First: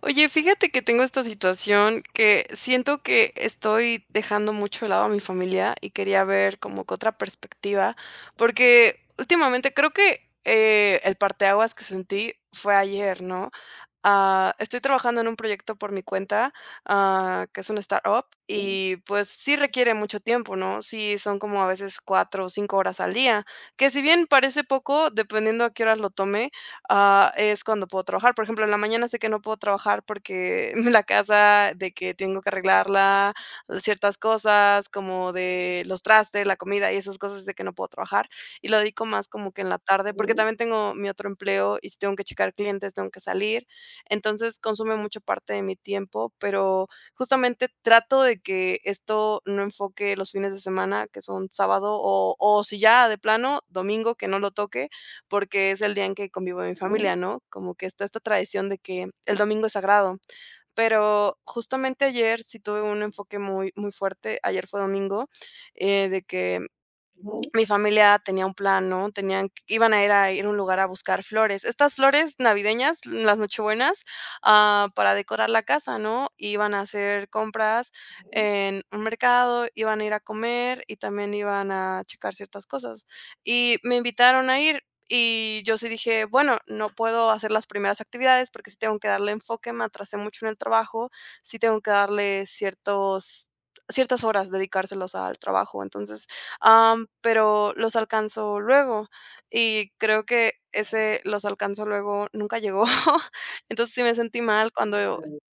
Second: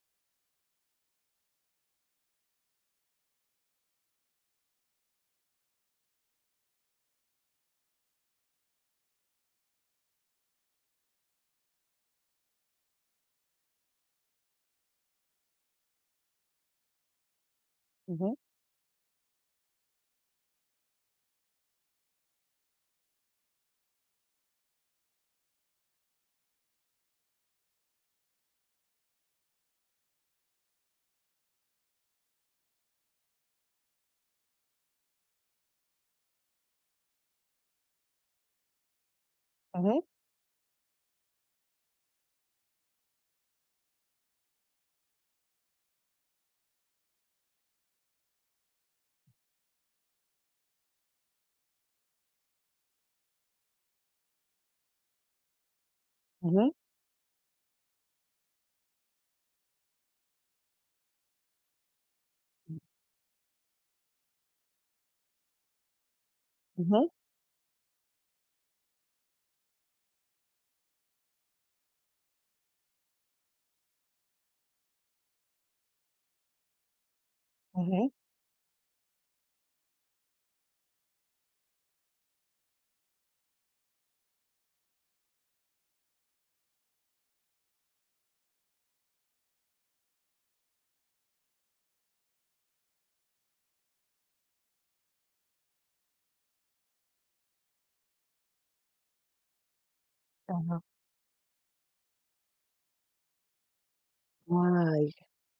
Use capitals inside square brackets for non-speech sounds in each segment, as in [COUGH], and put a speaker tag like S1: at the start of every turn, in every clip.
S1: Oye, fíjate que tengo esta situación que siento que estoy dejando mucho de lado a mi familia y quería ver como que otra perspectiva, porque últimamente creo que el parteaguas que sentí fue ayer, ¿no? Estoy trabajando en un proyecto por mi cuenta, que es una startup,
S2: Ujú,
S1: y pues sí requiere mucho tiempo, ¿no? Sí, son como a veces cuatro o cinco horas al día, que si bien parece poco, dependiendo a qué horas lo tome, es cuando puedo trabajar. Por ejemplo, en la mañana sé que no puedo trabajar porque [LAUGHS] la casa, de que tengo que arreglarla, ciertas cosas como de los trastes, la comida y esas cosas de que no puedo trabajar. Y lo dedico más como que en la
S2: ujú,
S1: tarde, porque también tengo mi otro empleo y si tengo que checar clientes, tengo que salir. Entonces consume mucha parte de mi tiempo, pero justamente trato de que esto no enfoque los fines de semana, que son sábado o si ya de plano, domingo, que no lo toque porque es el día en que convivo con
S2: ujú,
S1: mi familia, ¿no? Como que está esta tradición de que el domingo es sagrado. Pero justamente ayer sí tuve un enfoque muy, muy fuerte. Ayer fue domingo, de que
S2: ujú,
S1: mi familia tenía un plan, ¿no? Tenían, iban a ir a un lugar a buscar flores. Estas flores navideñas, las nochebuenas, para decorar la casa, ¿no? Iban a hacer compras
S2: ujú.
S1: en un mercado, iban a ir a comer y también iban a checar ciertas cosas. Y me invitaron a ir y yo sí dije: "Bueno, no puedo hacer las primeras actividades porque sí tengo que darle enfoque, me atrasé mucho en el trabajo, sí tengo que darle ciertos ciertas horas, dedicárselos al trabajo". Entonces, pero los alcanzó luego. Y creo que
S2: Ajá.
S1: ese los alcanzó luego nunca llegó. [LAUGHS] Entonces sí me sentí mal cuando
S2: Ay,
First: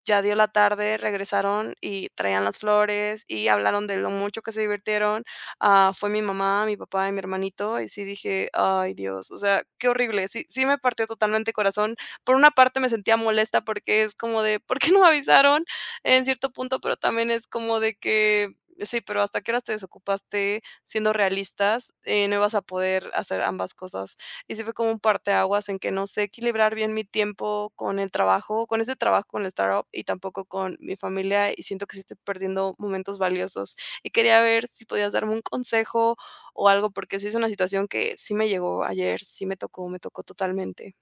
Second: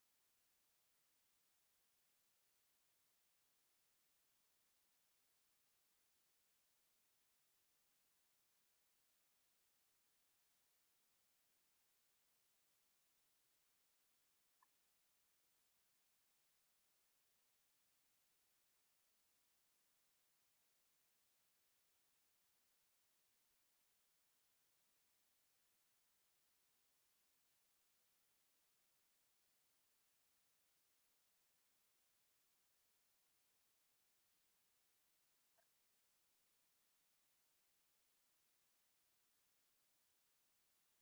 S1: ya dio la tarde, regresaron y traían las flores y hablaron de lo mucho que se divirtieron. Fue mi mamá, mi papá y mi hermanito y sí dije, ay Dios, o sea, qué horrible. Sí, sí me partió totalmente el corazón. Por una parte me sentía molesta porque es como de, ¿por qué no me avisaron? En cierto punto, pero también es como de que, sí, pero ¿hasta qué horas te desocupaste? Siendo realistas, no ibas a poder hacer ambas cosas. Y sí fue como un parteaguas en que no sé equilibrar bien mi tiempo con el trabajo, con ese trabajo con la startup y tampoco con mi familia y siento que sí estoy perdiendo momentos valiosos. Y quería ver si podías darme un consejo o algo, porque sí es una situación que sí me llegó ayer, sí me tocó totalmente.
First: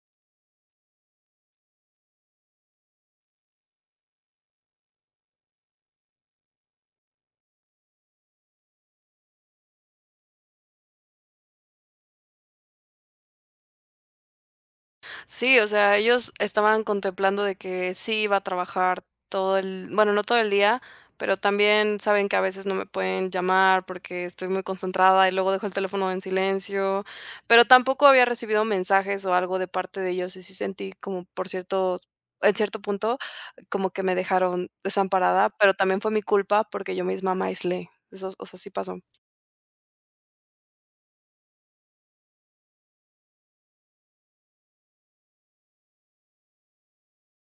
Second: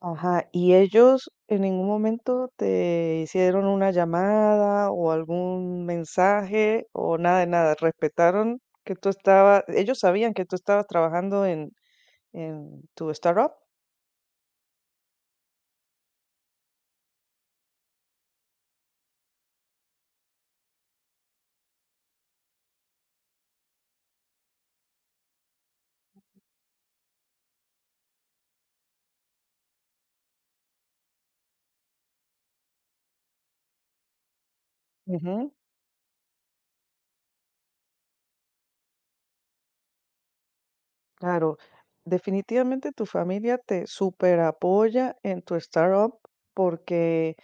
S2: ajá, ¿y ellos en ningún momento te hicieron una llamada o algún mensaje o nada de nada? ¿Respetaron que tú estabas, ellos sabían que tú estabas trabajando en tu startup?
S1: Sí, o sea, ellos estaban contemplando de que sí iba a trabajar todo el, bueno, no todo el día, pero también saben que a veces no me pueden llamar porque estoy muy concentrada y luego dejo el teléfono en silencio, pero tampoco había recibido mensajes o algo de parte de ellos y sí sentí como por cierto, en cierto punto, como que me dejaron desamparada, pero también fue mi culpa porque yo misma me aislé. Eso, o sea, sí pasó.
S2: Claro, definitivamente tu familia te super apoya en tu startup porque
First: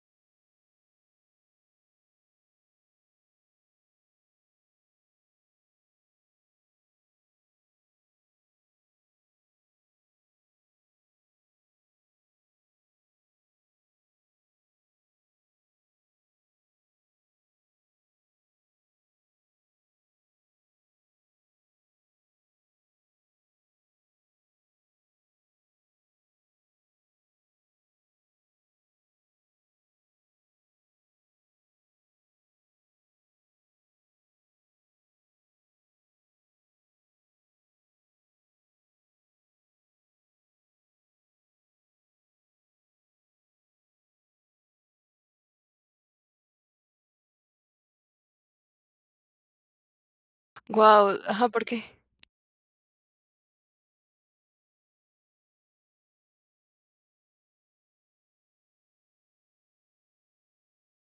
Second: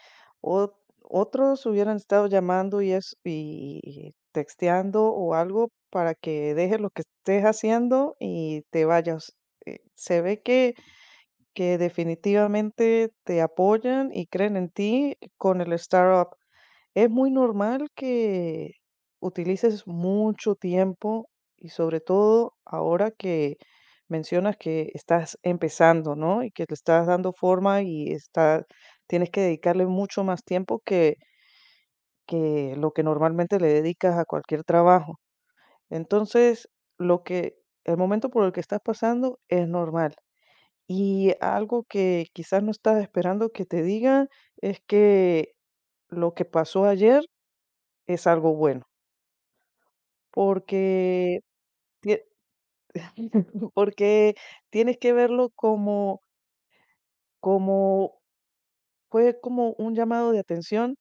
S2: ot- otros hubieran estado llamando y, es, y texteando o algo para que dejes lo que estés haciendo y te vayas. Se ve que definitivamente te apoyan y creen en ti con el startup. Es muy normal que utilices mucho tiempo y sobre todo ahora que mencionas que estás empezando, ¿no? Y que le estás dando forma y está, tienes que dedicarle mucho más tiempo que lo que normalmente le dedicas a cualquier trabajo. Entonces, lo que, el momento por el que estás pasando es normal. Y algo que quizás no estás esperando que te digan es que lo que pasó ayer es algo bueno.
S1: Wow,
S2: Porque
S1: ajá, ¿por qué?
S2: tie [LAUGHS] porque tienes que verlo como como fue como un llamado de atención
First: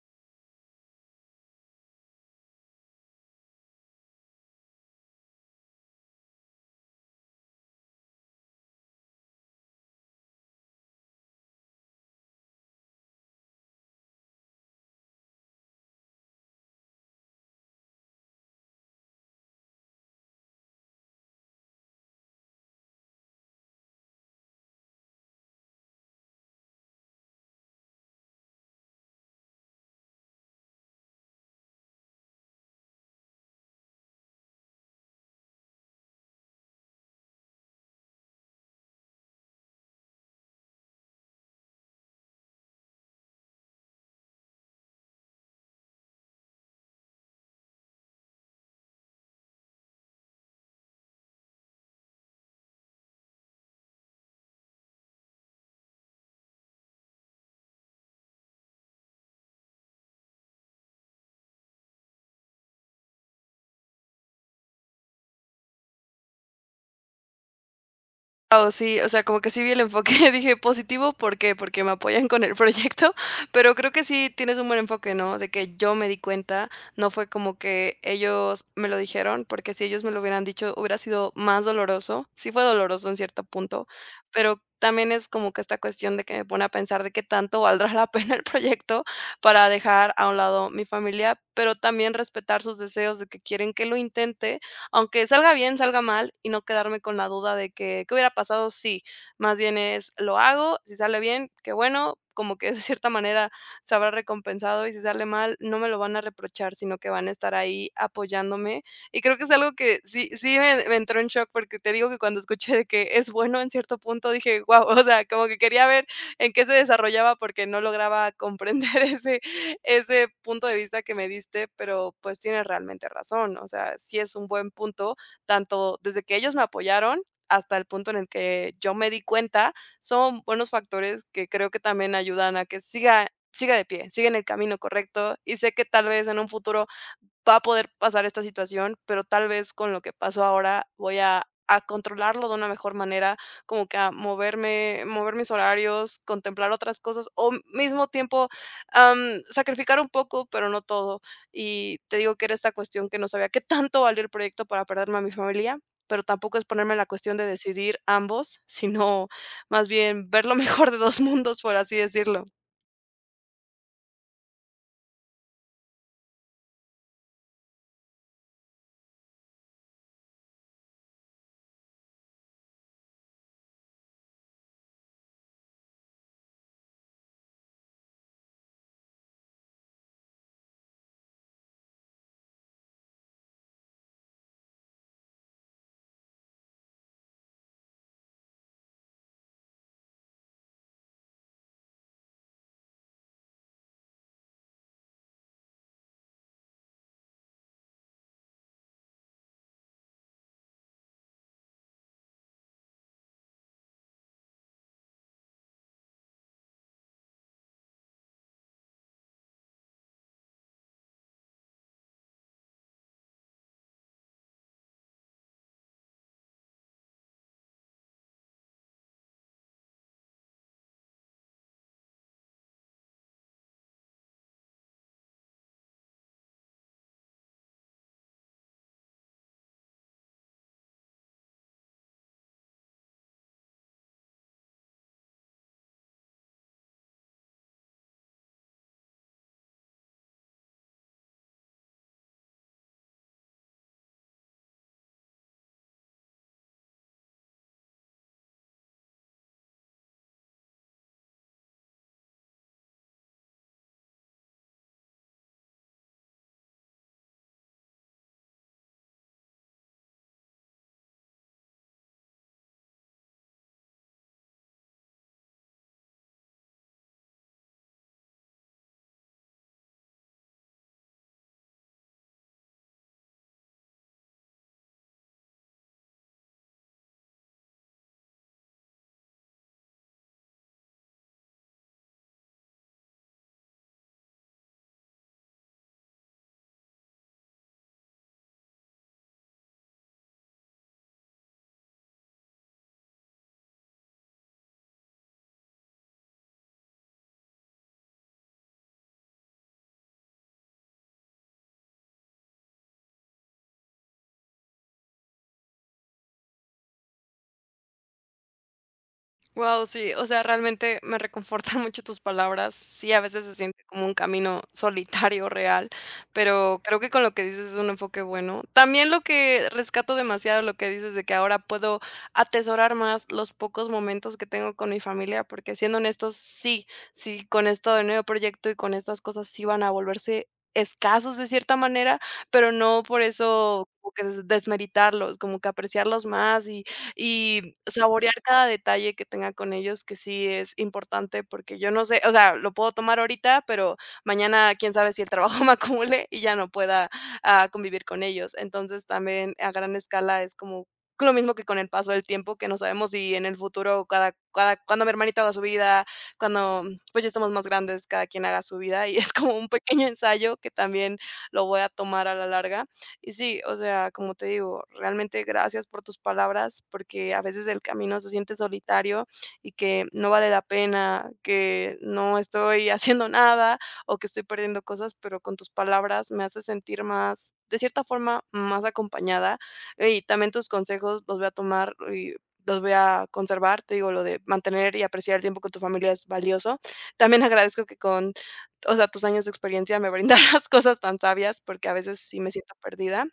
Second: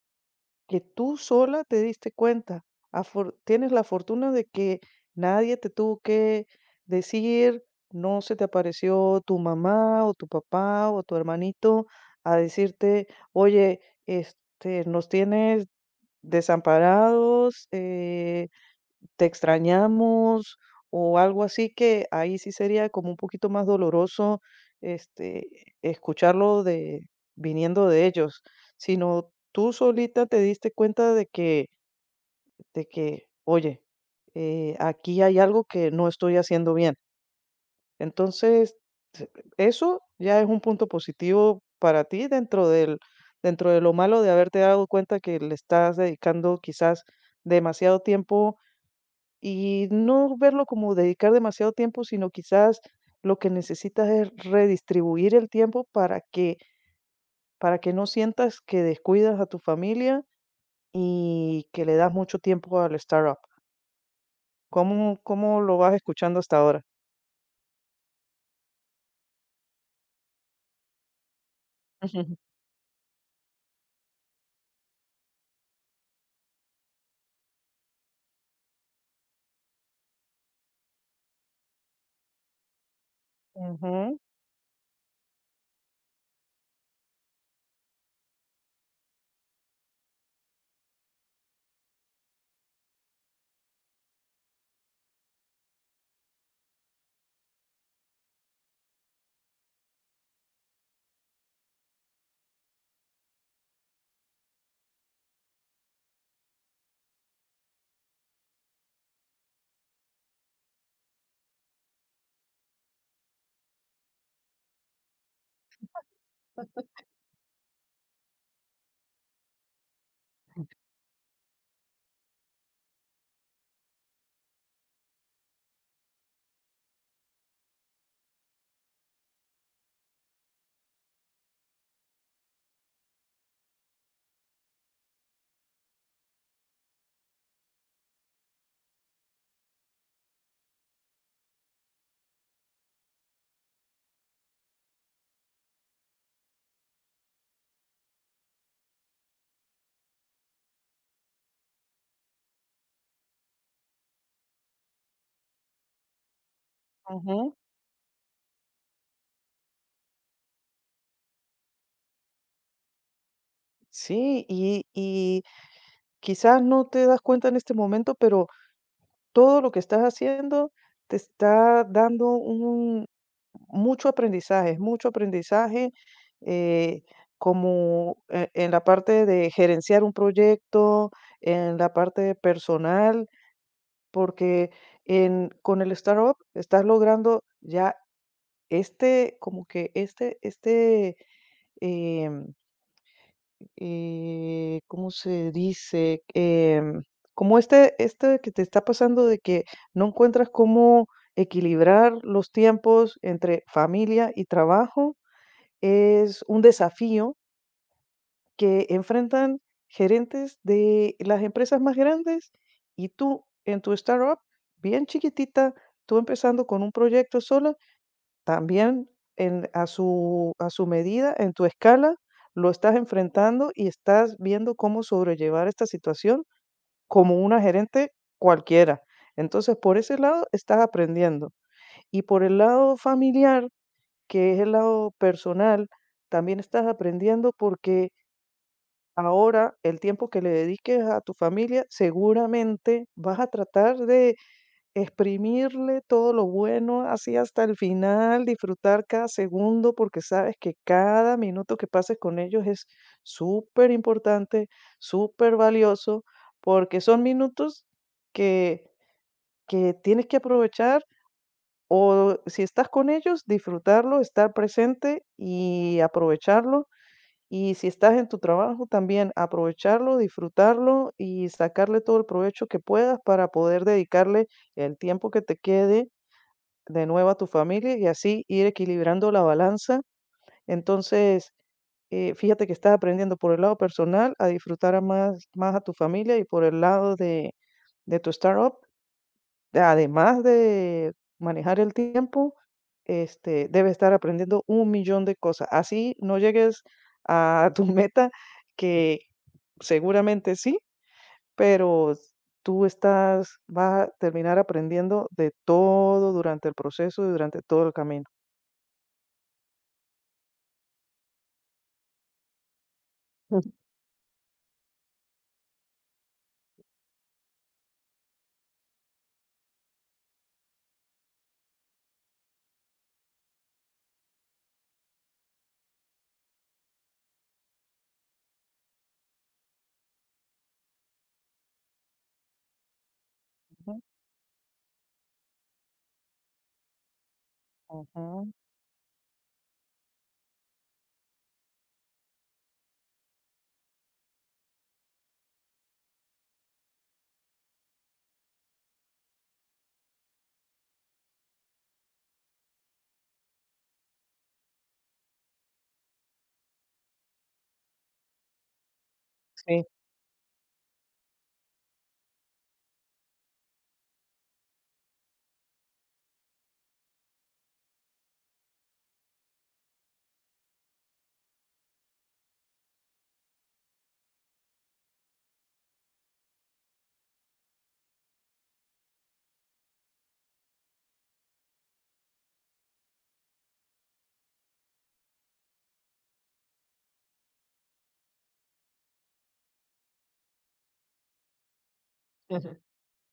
S2: que tú sola te diste cuenta. Afor tienes la fortuna de que nadie te tuvo que decir, no se te apareció tu mamá, o tu papá, o tu hermanito a decirte: "Oye, este, nos tienes desamparados, te extrañamos o algo así que ahí sí sería como un poquito más doloroso, este, escucharlo de viniendo de ellos, sino tú solita te diste cuenta de que, oye, aquí hay algo que no estoy haciendo bien. Entonces, se- eso ya es un punto positivo para ti dentro del dentro de lo malo de haberte dado cuenta que le estás dedicando quizás demasiado tiempo y no verlo como dedicar demasiado tiempo, sino quizás lo que necesitas es redistribuir el tiempo para que no sientas que descuidas a tu familia y que le das mucho tiempo al startup. ¿¿Cómo lo vas escuchando hasta ahora?
S1: Guau, sí, o sea, como que sí vi el enfoque, [LAUGHS] dije: "Positivo, ¿por qué? Porque me apoyan
S2: [LAUGHS]
S1: con el proyecto", [LAUGHS] pero creo que sí tienes un buen enfoque, ¿no? De que yo me di cuenta, no fue como que ellos me lo dijeron, porque si ellos me lo hubieran dicho, hubiera sido más doloroso. Sí fue doloroso en cierto punto,
S2: Ujú, ujú.
S1: pero también es como que esta cuestión de que me pone a pensar de qué tanto valdrá [LAUGHS] la pena el proyecto para dejar a un lado mi familia, pero también respetar sus deseos de que quieren que lo intente, aunque salga bien, salga mal, y no quedarme con la duda de que, ¿qué hubiera pasado si? Más bien es, lo hago, si sale bien, qué bueno, como que [LAUGHS] de cierta manera se habrá recompensado y si sale mal, no me lo van a reprochar, sino que van a estar ahí apoyándome. Y creo que es algo que sí, sí me entró en shock porque te digo que cuando escuché de que es bueno en cierto punto, dije, wow, [LAUGHS] o sea, como que quería ver en qué se desarrollaba porque no lograba comprender [LAUGHS] ese, ese punto de vista que me diste, pero pues tienes realmente razón. O sea, sí es un buen punto, tanto desde que ellos me apoyaron hasta el punto en el que yo me di cuenta, son buenos factores que creo que también ayudan a que siga de pie, siga en el camino correcto y sé que tal vez en un futuro va a poder pasar esta situación, pero tal vez con lo que pasó ahora voy a controlarlo de una mejor manera, como que a mover mis horarios, contemplar otras cosas, o mismo tiempo, am, sacrificar un poco, pero no todo. Y te digo que era esta cuestión que no sabía qué tanto valía el proyecto para perderme a mi familia, pero tampoco es ponerme en la cuestión de
S2: Ujú.
S1: decidir ambos, sino más bien ver lo [LAUGHS] mejor de 2 mundos, por así decirlo.
S2: Sí, y quizás no te das cuenta en este momento, pero todo lo que estás haciendo te está dando un, mucho aprendizaje, eh, como en la parte de gerenciar un proyecto, en la parte de personal, porque en, con el startup estás logrando ya este, como que este, em, ¿cómo se dice? Como este, este que te está pasando de que no encuentras cómo equilibrar los tiempos entre familia y trabajo, es un desafío que enfrentan gerentes de las empresas más grandes y tú en tu startup, bien chiquitita, tú empezando con un proyecto solo también en a su medida, en tu escala, lo estás enfrentando y estás viendo cómo sobrellevar esta situación como una gerente cualquiera. Entonces, por ese lado estás aprendiendo. Y por el lado familiar, que es el lado personal, también estás aprendiendo porque ahora el tiempo que le dediques a tu familia seguramente vas a tratar de exprimirle todo lo bueno, así hasta el final, disfrutar cada segundo, porque sabes que cada minuto que pases con ellos es súper importante, superimportante, valioso porque son minutos que que tienes que aprovechar, o si estás con ellos, disfrutarlo, estar presente y aprovecharlo, y si estás en tu trabajo, también aprovecharlo, disfrutarlo y sacarle todo el provecho que puedas para poder dedicarle el tiempo que te quede de nuevo a tu familia y así ir equilibrando la balanza. Entonces, fíjate que estás aprendiendo por el lado personal a disfrutar a más, más a tu familia y por el lado de tu startup, además de manejar el tiempo, este, debes estar aprendiendo un millón de cosas. Así no llegues a tu [LAUGHS] meta, que seguramente sí, pero tú estás, vas a terminar aprendiendo de todo durante el proceso y durante todo el camino.
S1: Wow, sí, o sea, realmente me reconfortan [LAUGHS] mucho tus palabras. Sí, a veces se siente como un camino solitario real, pero creo que con lo que dices es un enfoque bueno. También lo que rescato demasiado lo que dices de que ahora puedo atesorar más los pocos momentos que tengo con mi familia, porque siendo honestos, sí, sí, con esto del nuevo proyecto y con estas cosas sí van a volverse escasos de cierta manera, pero no por eso como que desmeritarlos, como que apreciarlos más y saborear
S2: Ujú,
S1: cada detalle que tenga con ellos, que sí es importante, porque yo no sé, o sea, lo puedo tomar ahorita, pero mañana quién sabe si el trabajo [LAUGHS] me acumule y ya no pueda, convivir con ellos. Entonces, también a gran escala es como lo mismo que con el paso del tiempo, que no sabemos si en el futuro cada cuando mi hermanito haga su vida, cuando, pues, ya estamos más grandes, cada quien haga su vida, y es como un
S2: sí,
S1: pequeño ensayo que también lo voy a tomar a la larga. Y sí, o sea, como te digo, realmente gracias por tus palabras, porque a veces el camino se siente solitario y que no vale la pena, que no estoy [LAUGHS] haciendo nada o que estoy perdiendo cosas, pero con tus palabras me hace sentir más, de cierta forma, más acompañada. Y también tus consejos los voy a tomar y los voy a conservar. Te digo, lo de mantener y apreciar el tiempo con tu familia es valioso. También agradezco que con, o sea, tus años de experiencia me brindaras [LAUGHS] cosas tan sabias, porque a veces sí me siento
S2: [LAUGHS]
S1: perdida.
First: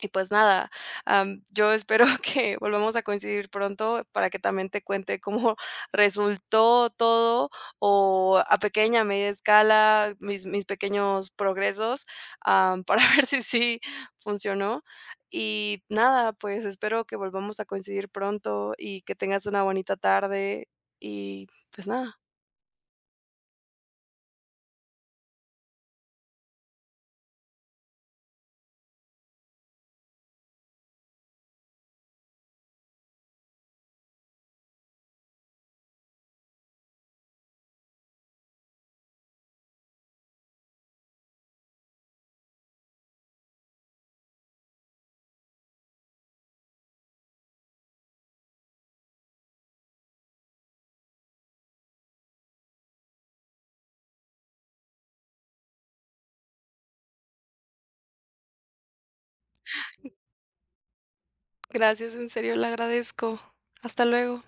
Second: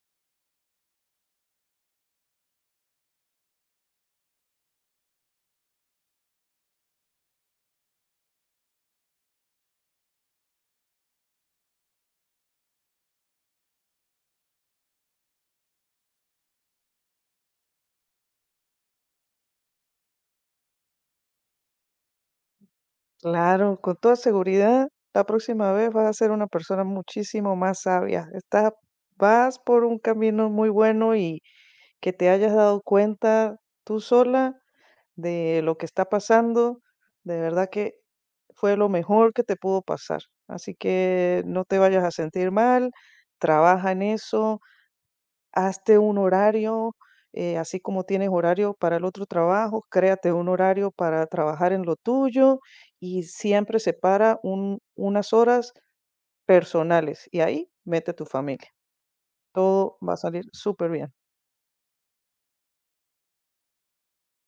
S1: Y pues nada, yo espero [LAUGHS] que volvamos a coincidir pronto para que también te cuente cómo [LAUGHS] resultó todo o a pequeña, media escala, mis pequeños progresos, para [LAUGHS] ver si sí funcionó. Y nada, pues espero que volvamos a coincidir pronto y que tengas una bonita tarde. Y pues nada,
S2: claro, con toda seguridad, la próxima vez vas a ser una persona muchísimo más sabia. Estás, vas por un camino muy bueno y que te hayas dado cuenta tú sola de lo que está pasando, de verdad que fue lo mejor que te pudo pasar. Así que no te vayas a sentir mal, trabaja en eso. Hazte un horario, así como tienes horario para el otro trabajo, créate un horario para trabajar en lo tuyo y siempre separa unas horas personales y ahí mete tu familia. Todo va a salir súper bien.
S1: gracias, en serio, le agradezco. Hasta luego.